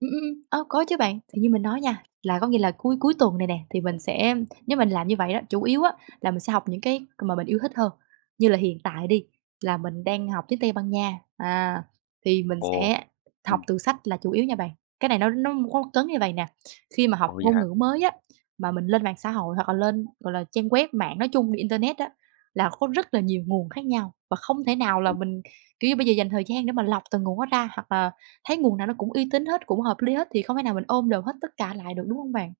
Ừm, ừm, ừm. Ơ, có chứ bạn, thì như mình nói nha, là có nghĩa là cuối cuối tuần này nè thì mình sẽ nếu mình làm như vậy đó, chủ yếu á là mình sẽ học những cái c mà mình yêu thích hơn, như là hiện tại đi là mình đang học tiếng Tây Ban Nha, à, thì mình Ồ! sẽ học Ừm. từ sách là chủ yếu nha bạn. Cái này nó nó [unintelligible] cấn như vậy nè, khi mà học Ồ, vậy ngôn hả? ngữ mới á, mà mình lên mạng xã hội hoặc là lên, gọi là, trang web mạng nói chung, internet á, là có rất là nhiều nguồn khác nhau và không thể nào là Đúng. mình, kiểu như, bây giờ dành thời gian để mà lọc từng nguồn đó ra. Hoặc là thấy nguồn nào nó cũng uy tín hết, cũng hợp lý hết, thì không thể nào mình ôm đồm hết tất cả lại được, đúng hông bạn?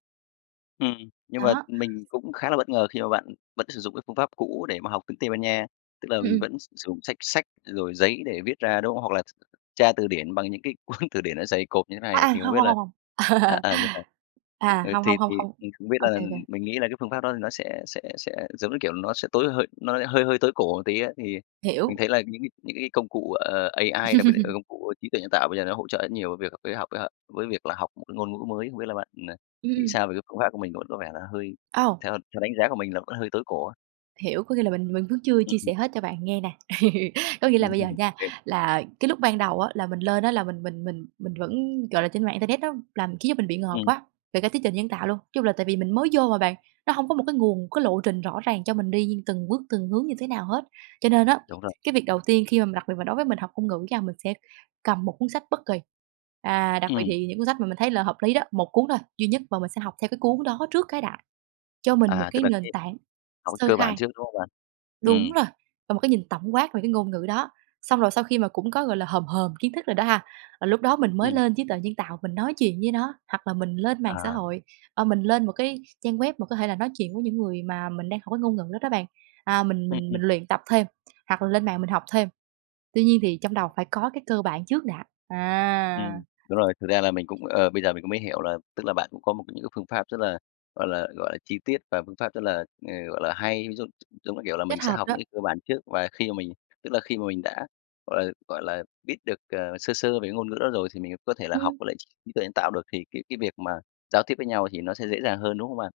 Ừm. Nhưng mà Đó. mình cũng khá là bất ngờ khi mà bạn vẫn sử dụng cái phương pháp cũ để mà học tiếng Tây Ban Nha, tức là Ừm, mình ừm. vẫn s sử dụng sách sách rồi giấy để viết ra, đúng không? Hoặc là tr tra từ điển bằng những cái cuốn từ điển nó dày cộp như thế À, này, à, thì không hông, biết hông, là hông, hông. à, à, vậy hả? À, Ừ, hông, thì hông, hông, thì hông. mình không biết là, OK, ừm OK. mình nghĩ là cái phương pháp đó thì nó sẽ sẽ sẽ, giống như kiểu, nó sẽ tối hơi nó hơi hơi tối cổ một tí á. Thì mình Hiểu. thấy là những cái những cái công cụ, ờ, AI, đặc biệt là, ừ, công cụ trí tuệ nhân tạo bây giờ nó hỗ trợ rất nhiều việc với học, với h với việc là học một cái ngôn ngữ mới. Không biết là bạn, à, Ừm, nghĩ ừm. sao về cái phương pháp của mình? Vẫn có vẻ là hơi Ồ! theo theo đánh giá của mình là vẫn hơi tối cổ á. Hiểu, có nghĩa là mình mình vẫn chưa Ừm, chia sẻ ừm. hết cho bạn nghe nè. Có nghĩa Ừm, là bây giờ ừm, ừm, nha, OK. là cái lúc ban đầu á, là mình lên á là mình mình mình mình vẫn gọi là, trên mạng internet nó làm khiến cho mình bị ngợp Ừm. quá, về cả trí tuệ nhân tạo luôn. Chung là tại vì mình mới vô mà bạn, nó hông có một cái nguồn, cái lộ trình rõ ràng cho mình đi từng bước, từng hướng như thế nào hết. Cho nên á, Đúng rồi. cái việc đầu tiên khi mà mình đặc biệt là đối với mình học ngôn ngữ nha, mình sẽ cầm một cuốn sách bất kỳ, à, đặc biệt Ừm. thì những cuốn sách mà mình thấy là hợp lý đó, 1 cuốn thôi, duy nhất và mình sẽ học theo cái cuốn đó trước cái đã, cho mình một À, tức cái là nền cái tảng học cái sơ cơ bản khai. trước, đúng không bạn? Đúng Ừm. rồi, và một cái nhìn tổng quát về cái ngôn ngữ đó, xong rồi sau khi mà cũng có, gọi là, hòm hòm kiến thức rồi đó ha, rồi lúc đó mình mới Ừm. lên trí tuệ nhân tạo, mình nói chuyện với nó. Hoặc là mình lên mạng xã À. hội, ờ, mình lên một cái trang web mà có thể là nói chuyện với những người mà mình đang học cái ngôn ngữ đó đó bạn, à, mình Ừm, mình ừm. mình luyện tập thêm, hoặc là lên mạng mình học thêm. Tuy nhiên thì trong đầu phải có cái cơ bản trước đã, à. Ừm. Đúng rồi, thực ra là mình cũng, ờ, bây giờ mình mới hiểu là tức là bạn cũng có một cái những phương pháp rất là, gọi là, gọi là, chi tiết và phương pháp rất là, ờ, gọi là, hay. Ví dụ, giống như kiểu là, Kết mình sẽ hợp học đó. những cái cơ bản trước, và khi mà mình tức là khi mà mình đã, gọi là, gọi là, biết được, ờ, sơ sơ về cái ngôn ngữ đó rồi thì mình có thể là học Ừm. với lại trí tuệ nhân tạo được, thì cái cái việc mà giao tiếp với nhau thì nó sẽ dễ dàng hơn, đúng không bạn?